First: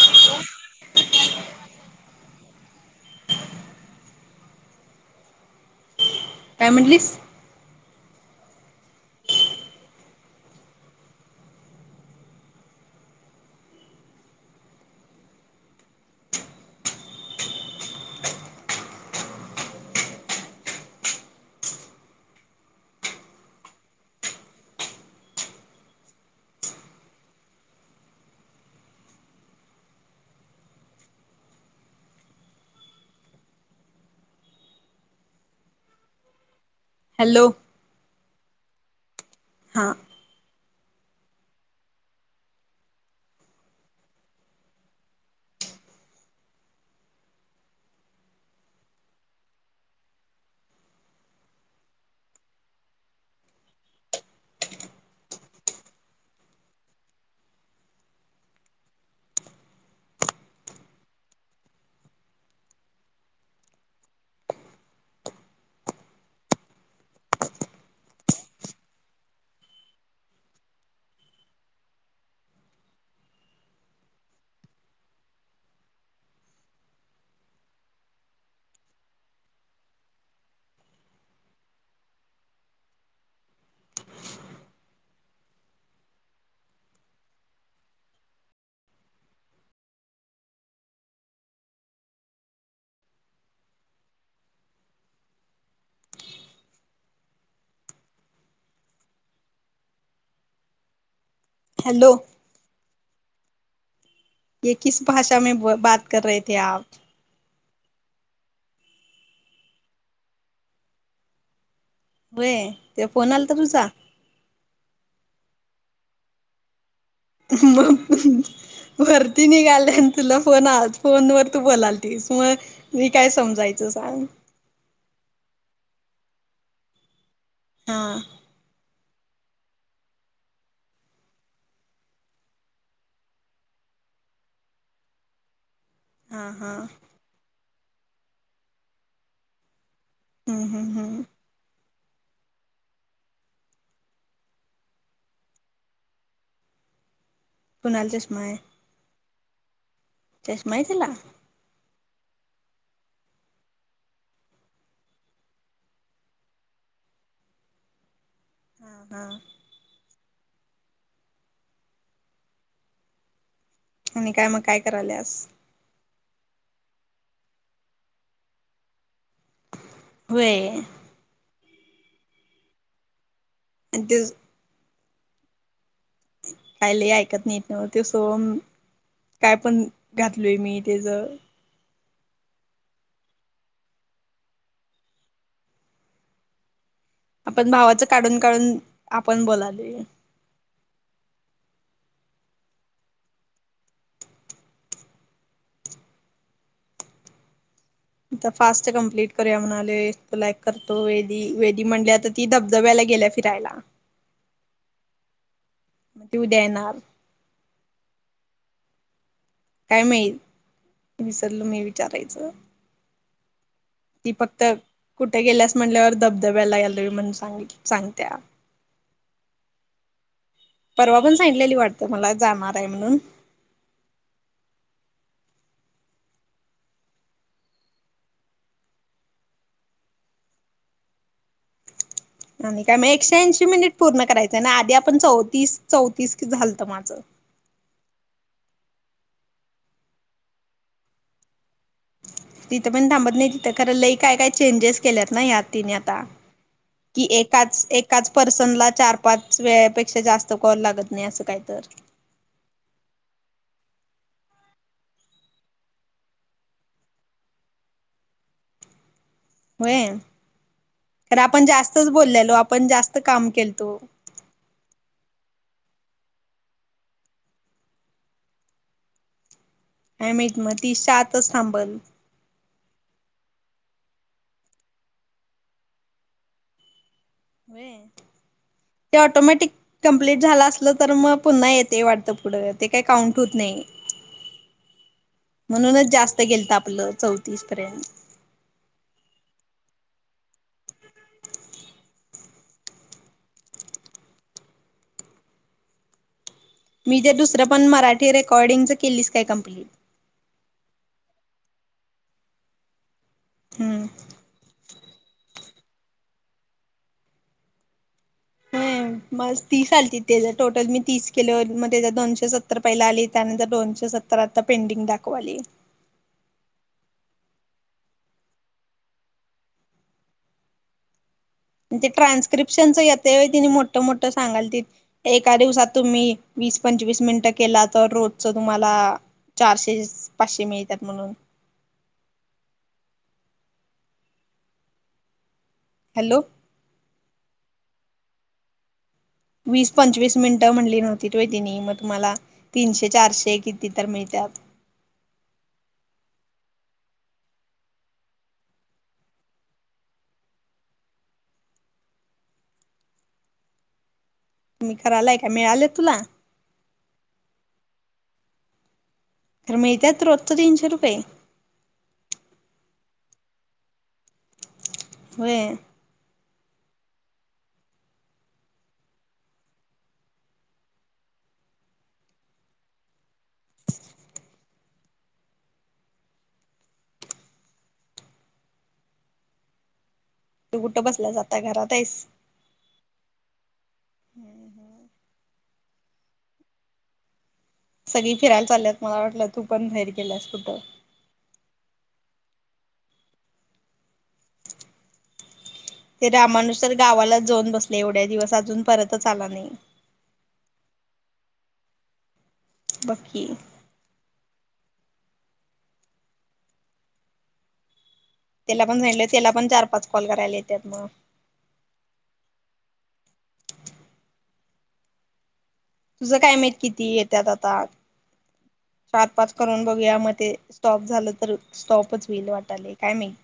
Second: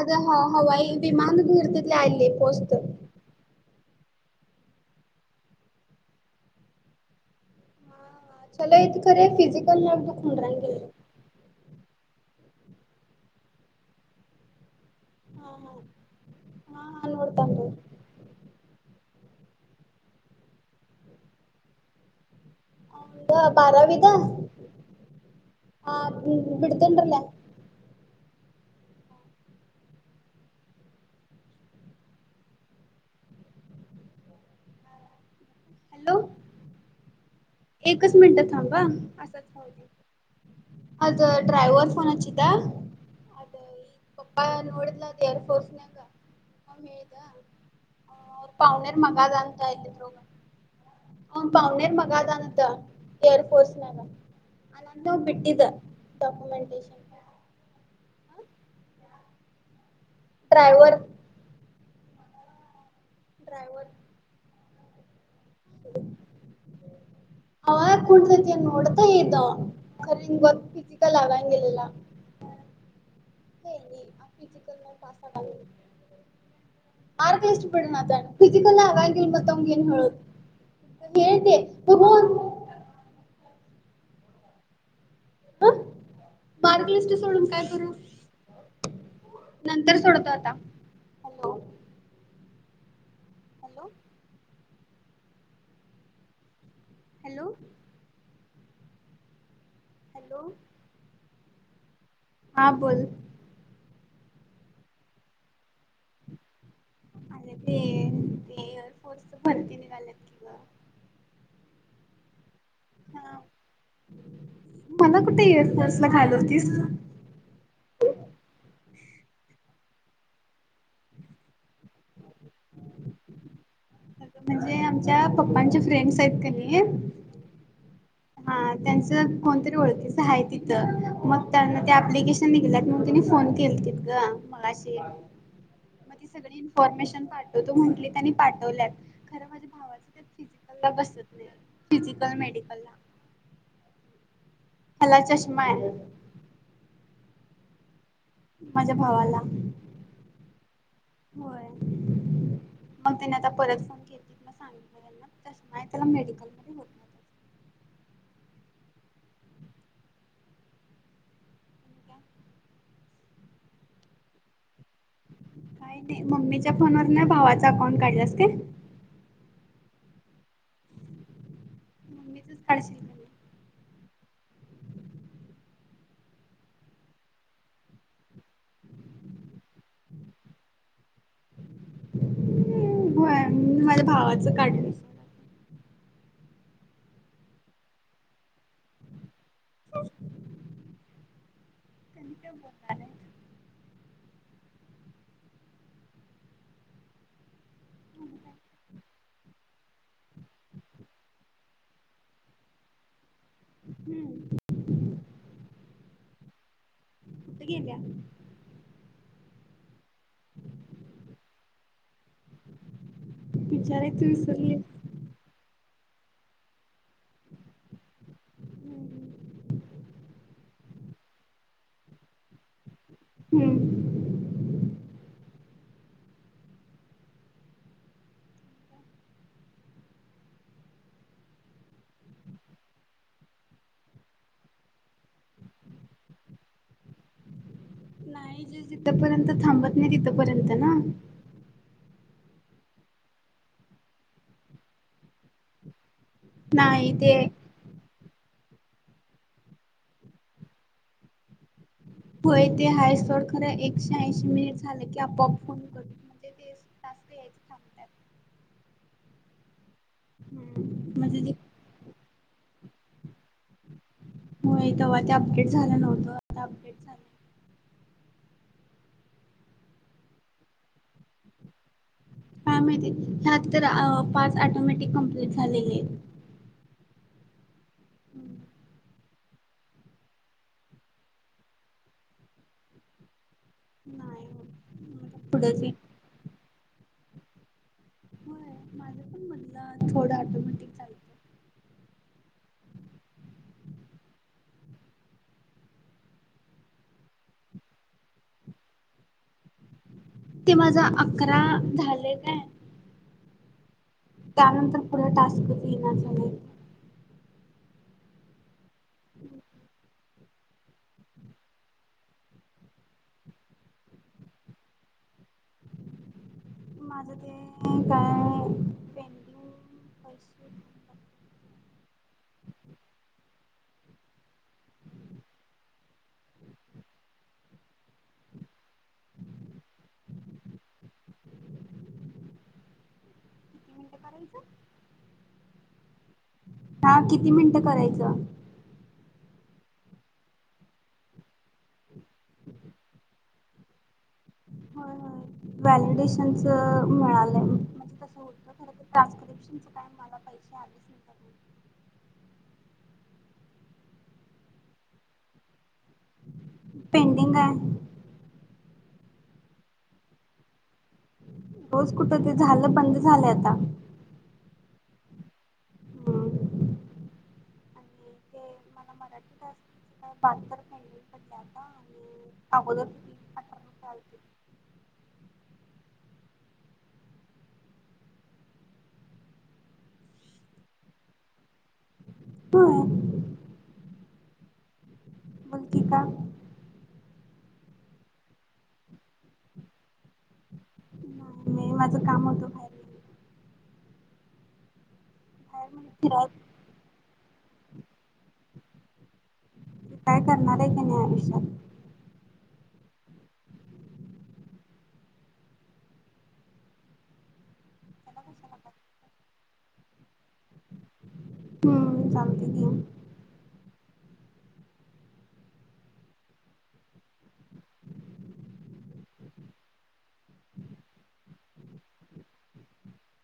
आता ह हवाई विमान घर तथले आले पोहचत काय म्हटलीस चला इथ खरे फिजिकल म द खुम रान गेलं हा हा हा नोडतानी पारावीता ह विडतीडले हॅलो हॅलो एकच मिनिटं थांबा असंच थां हां अज ड्रायववर फोनचित पप नोडलात एअरफोर्स न कात पाहणेर मगा जा काय प्रो अ पावणेर मगा जा एअर फोर्स नग आनंत बटद डॉक्युमेंटेशन ्राय्हर ड्रायवर [inaudible] ह कुठततीय नोडत येतव खर बघ फिती का लागग गेलेला आप चिकन म पास्ता [inaudible] मारक इश पड नाताण फिजिकल आगल मतवंगग न हत खते पूर् ह बार्क लिस्ट सोडून काय करू नंतर सोडतो आता hello hello hello hello hello हां बोल ये किस भाषा मे बाात कर रे े आप अ ते ते एअरफोर्स परते निघालात की ग होय ते फोन हा आला तर तुझा मला कुठे एअरफोर्न्स ला घालवतीस [inaudible] वरती निघाली आणि तुला फोन आ फोन वर तू बोलाल तीस मग मी काय समजायचं सग म्हणजे आमच्या पप्पांच्या फ्रेंड्स आहेत काली हा त्यां कोणतरी ओखीचं आहे तिथ मग त्यां अप्लिकेशन निघ फोन के गं मलाशी [inaudible] मग ती सगळी हा इन्फॉर्मेशन पाठवतो म्हंटली त्यांनी पाठवल्यात खरं माझ्या भावाच हम्म फिजिकल ला हम्म हम्म बसत नाही फिजिकल मेडिकल ला हला चष्मा आहे कणाल चषमा आहे माझ्या भावाला चषमहीला होय मग त्याने आता परत फोन घेतली म सांग माहिला मेडिकल हा हा नाही. आणि काय मग काय कराल्यास का ते मम्मीच्या फोनवर नाही भावाचा अकाउंट काढलास का व्हाय मम्मीच काढशील नाही दि काय ल ऐकत नाहीट न्ह ते सोम काय पण घातलोय मी इथे ज ह होय माझ्या भावाचं काढलं त्यांनी आपण भावाचं काढून काढून आपण बोलाल त्यांनी बोलणार आता फास्ट कंप्लीट करूया म्हणाले तुला करतो वे वेदी म्हंल्या आ ती धबधबा याला गेल्या फिरायला हम्म मग उद्या येणार कुठं गेल्या काय माही विसरल मी विचारायचं विचारायचं ती फक्त विसरली. कुठे गेल्यास म्हटल्यावर धबधब्याला याल म्हणूनांग सांगत्या हम्म परवा पण सांगितलेली वाटतं मला जाणार आहे म्हणून हम्म आणि काय मग एकशे ऐंशी मिनिट पूर्ण करायचंय आणि आधी आपण चौतीस चौतीस झालत माझं का जे जिथपर्यंत थांबत नाही तिथपर्यंत ना तिथं पण थांबत नाही तिथं खरं लई काय काय चेंजेस केल्यात ना यात तिने आता नाही की ते एकाच एक काच पर्सनला चार पाच वेळेपेक्षा जास्त कॉल लागत नाही असं काही तर होय ते हायसोड खरं एकशे ऐंशी मिनिट झाले की आपआप फोन कर टास्क यायच थांबतात हो तर म्हणजे जे आपण जास्तच बोललेलो आपण जास्त काम केलतो हो य तेव्हा ते अपडेट झालं नव्हतं आ अपडेट झाले काय माहीत मग तीस आातच थांबल हा माहिती ह्यात तर पाच ऑटोमॅटिक कमप्लीट झालेले आहेत व्हाय हम्म ते ऑटोमॅटिक कम्प्लीट झालं असलं तर मग पुन्हा येते वाटतं पुढं ते काही काउंट होत नाही नाही पुढंच गेल आपलं चौतीस पर्यंत होय माझं पण म्हणलं थोडं ऑटोमॅटिक चालत मी जर दुसरं पण मराठी रेकॉर्डिंगचं केलीच काय कम्प्लीट ते माझा अकरा झाले काय हम्म त्यानंतर पुढे टास्कच येणार झाले हम्म बस तीस आलती त्याच टोटल मी तीस केल मग त्या दोनशे सत्तर पहिला आली त्यानंतर दोनशे सत्तर तर आता पेंटिंग दाखवाली माझ ते काय पेंटिंग ह अस ते ट्रान्स्क्रिप्शनच येते तिने मोठं मोठं सांगाल त एका दिवसात तुम्ही वीस पंचवीस मिनिटं केला तर रोजच तुम्हाला- चारशे पाचशे मिळतात म्हणून. किती मिनिटं करायचं हॅलो. हा. किती मिनिटं करायचं? वीस पंचवीस मिनिटं म्हणली नव्हतीत होय तिनी? मग तुम्हाला तीनशे चारशे किती- ती तर मिळत्यात. हो. व्हॅलिडेशनच मिळालंय म्हणजे कस - खर ट्रान्स्क्रिप्शनच काय मला पैसे आले नाही. त्यातून तुमी करायलाय का? मिळाले तुला? पेंडिंग आहे. तर मिळतात रोजचे तीनशे रुपये? रोज कुठ? ते झालं बंद झालंय आता. व्हय. हम्म आणि ते मला मराठीत वाचता, बात करता नाही [unintelligible] आता आणि अगोदर- अठरा रुपये आलते तू कुठ बसलास आता? घरात आहेस? हो. हम्म हम्. मुलगी का? सगळी फिरायला चाललेत. मला वाटलं तू पण [unintelligible] केेलस कुठं? मी माझं काम होतं. गेले. बाहेर म्हणजे ते फिराय रामानुज तर गावालाच जाऊन बसला एवढ्या दिवस. अजून परतच आला नाही. काय करणार आहे की नाही आयुष्यात? नक्की. कशाला त्याला पण म्हटलं. काय. त्याला पण चार पाच कॉल करायला येतात मग. हम्म. चालत कि. तुझं काय माहीत किती येत्यात आता. चार पाच करून बघूया. म ते स्टॉप झाले तर, स्टॉपच होईल वाटायलय. काय माहीत.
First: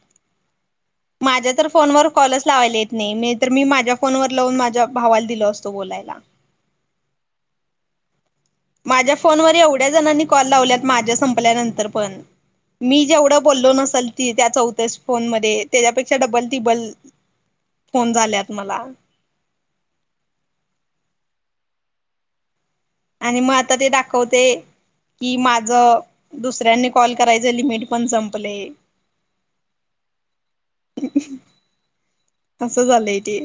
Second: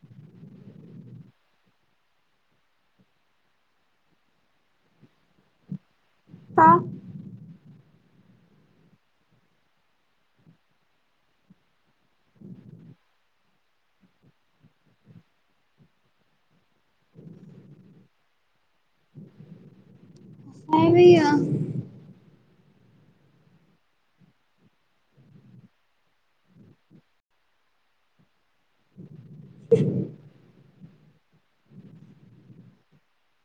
माझ्या तर फोनवर कॉलच लावायला येत नाही. नाही तर मी माझ्या फोनवर लावून माझ्या भावाला दिल असत बोलायला. का? माझ्या फोनवर एवढ्या जणांनी कॉल लावल्यात. माझ्या संपल्यानंतर पण. मी जेवढं बोललो नसेल त त्या चौथ्यास फोन मध्ये. त्याच्यापेक्षा डबल तिब्बल- फोन झाल्यात मला. काय भैया? आणि मग आता ते दाखवते. कि माझ दुसऱ्यांनी कॉल करायचं लिमिट पण संपलय. अस झालय ते.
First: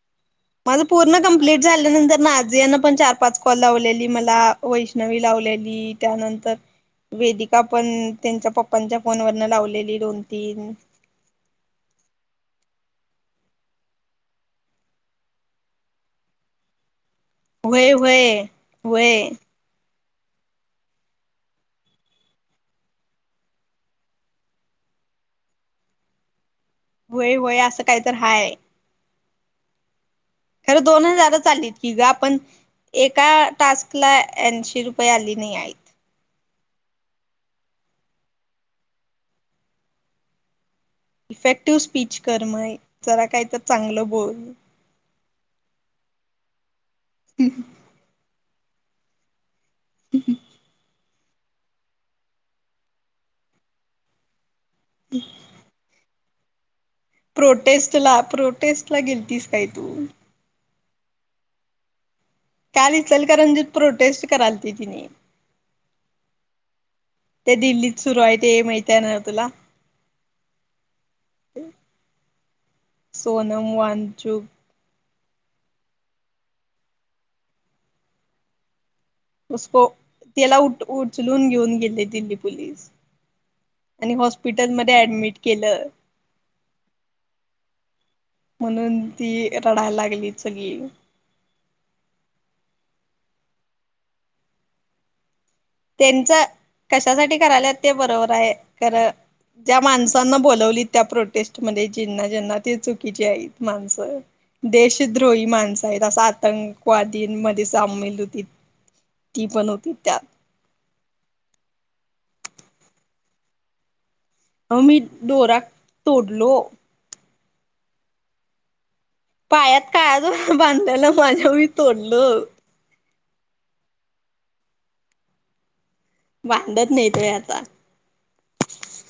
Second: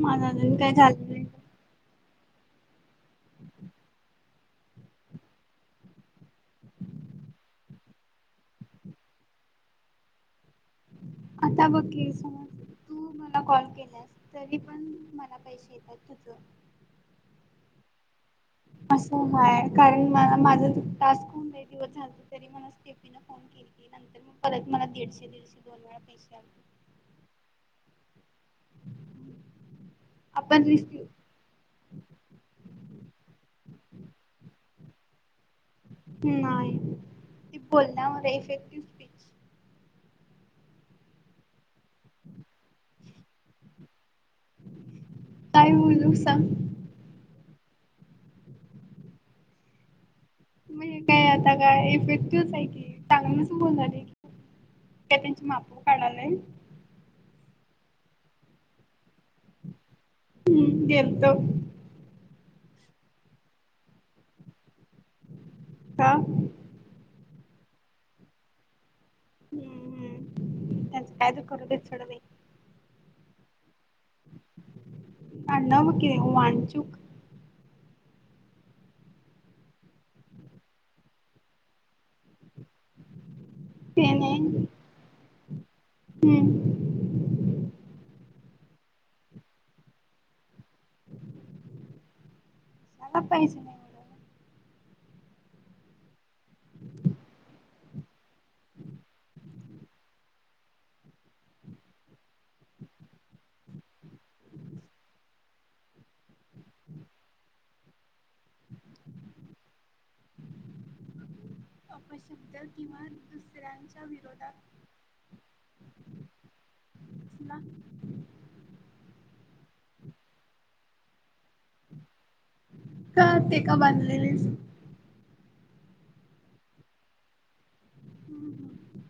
[unintelligible] माझ झालं पूर्ण नाही कम - प्लिट झाल्यानंतर. माझ्या ह्यान पण चार पाच कॉल लावलेली मला. वैष्णवी लावलेली त्यानंतर- वेदिका पण त्यांच्या पप्पांच्या फोन वरन लावलेली दोन तीन. आता बघ की, समज तू मला कॉल केलास तरी पण मलाहि- [unintelligible] येतात तुझं. व्हय व्हय. असं व्हय नाय. कारण मला माझ टास्क [unintelligible] फोन केलीती. नंतर मग परत मला दीडशे दीडशे दोन वेळा पैसे आले. व्हय व्हय. असं काही तर हाय. आपण खरं दोन रिसिव हजार चाल [unintelligible] हिला पण एका टास्क ला ऐशी रुपये आली नाही आहेत. नाही. ते बोलण्या मधे इफेक्टिव्ह- स्पीच इफेक्टिव स्पीच कर मय जरा काही तर चांगलं बोल काय बोलू सांग क ह म्हणजे काय आता काय इफेक्टिव आहे की चांग मसं बोल झालेी का त्यांचे मापू काढालाय प्रोटेस्ट ला प्रोटेस्ट ला गेलतीस काय तू हम्म गेलतो काय दिसलेल का रंजीत प्रोटेस्ट कराल त तिने कत्ता ते दिल्लीत सुरू आहेत हे मैता्याना हम् हम् त्यांचं कायज करू दे थोडं नाही सोनम वाांचू अ न म किर हो वाचुक कसको त्याला उठ उचलून घेऊन गेले दि लिप स ते आणि नाही हॉस्पिटल मध्ये ऍडमिट केलं हम्म म्हणून ती रडायला लागली सगळी चला पैसे नाही मिळाले. त्यांच कशासाठी करायला ते बरोबर आहे खरं त्या्या माणसांना बोलावली त्या प्रोटेस्ट मध्ये ज्यांना ज्यांना ते चुकीचे आहेत माणसं देशद्रोही माणसं आहेत असा आतंकवादीमध्ये सामील होती ती पण होती त्यात शब्द किंवा दुसऱ्यांच्या विरोधात ह मी डोरा तोडलो ना पायात कायज बांधायला माझ्या मी तोडलं का ते का बांधलेले बांडत नाहीतय आता हम्म हम्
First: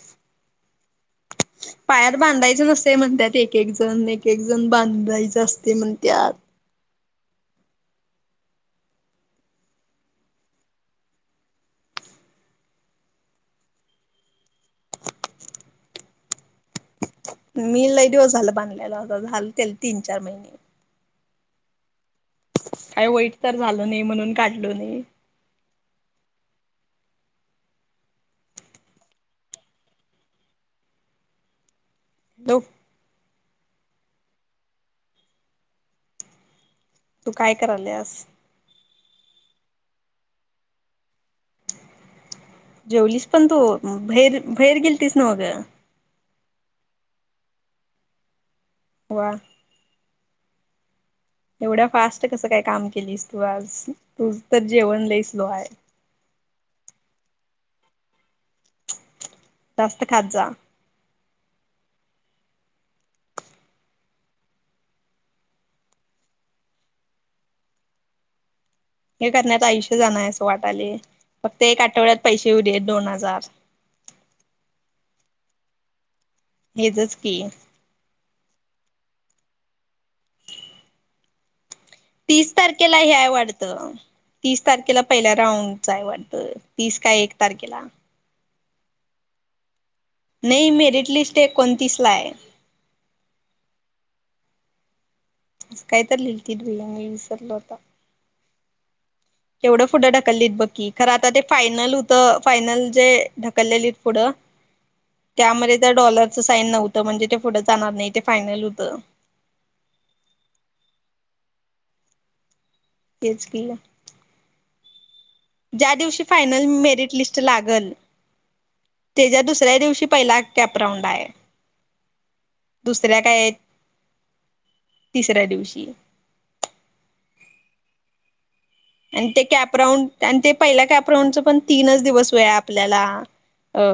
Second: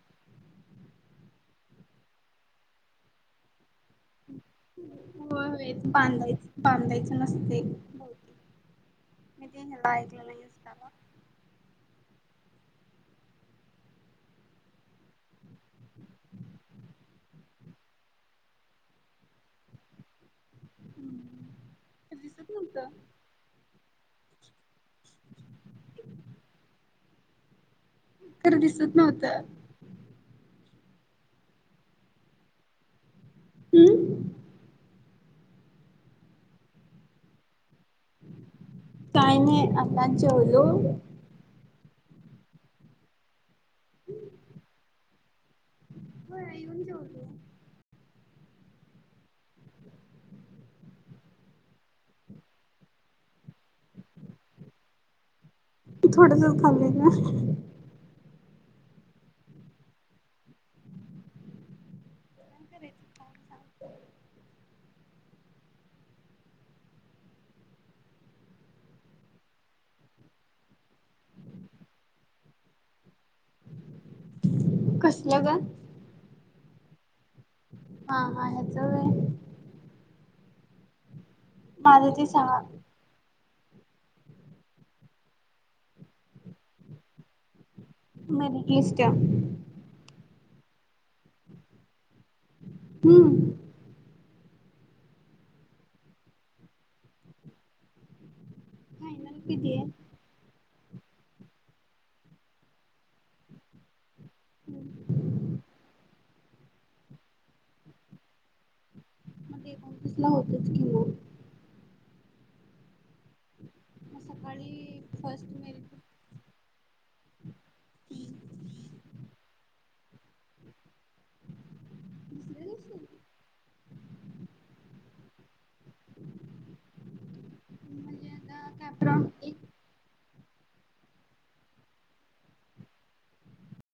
पायात बांधायचं नसते म्हणत्यात एक एक जण एक एक जण बांधायचं असते होय म्हणत्यात. बांधायच नसते. असता मी ल दिवस झालं बांधल्याला अस झालंल ते तीन चार महिने हम्स काय वाईट तर झालं नाही म्हणून काढल नाही खर दिसत नव्हत हॅलो. हुं. तू काय कराल्यास. काय नाही आताच जेवलो. जेवलीस पण तू बहेर बहेर गेलतीस नव्ह ग. होय येऊन जेवली. वा. एवढ्या फास्ट कसं काय काम केलीस तू आज तूज तर जेवण लई स्लो हाय. थोडंसच खाल्ले ना. जास्त खात जा. काय करायचं खाऊन खाऊन. हे करण्यात आयुष्य जानार आहे असं वाटाले फक्त एक आठवड्यात पैसे येऊ दे दोन हजार. कसल्या ग. येचच की. हा हा ह्याच वय. माझं ते तीस सांगा तारखेला हे आहे वाडत. तीस तारखेला पहिला राऊंडच आहे वाटतं तीस का एक तारखेला. मेरिटलिस्टच्या. नाही मेरिट लिस्ट एकोणतीस ला आहे. हुं. कायतर लिहिती तुला इसरलो आता. फायनल किती केवढं आहे फुढं ढकलीत बघकी खर आता ते फायनल होत त फायनल जे ढकललेली पुढं त्यामध्ये त्या डॉलरच साईन नव्ह त म्हणजे ते पुढं जाणार नाही ते फायनल होतं. मग ते ऑफिस ला होतच की ओ. तेच केलं. मग सकाळी फर्स्ट मेरिट ज्या दिवशी फायनल मेरिट लिस्ट लागल तेच्या दुसऱ्या दिवशी पहिला कॅप राऊंड आहे. दुसऱ्या दिवशी दुसऱ्या काय तिसऱ्या दिवशी. म्हणजे आता काय पण आणि ते एक कॅपराऊंड आणि ते पहिल्या कॅपराऊंडच पण तीनच दिवस वेळ आहे आपल्याला. अ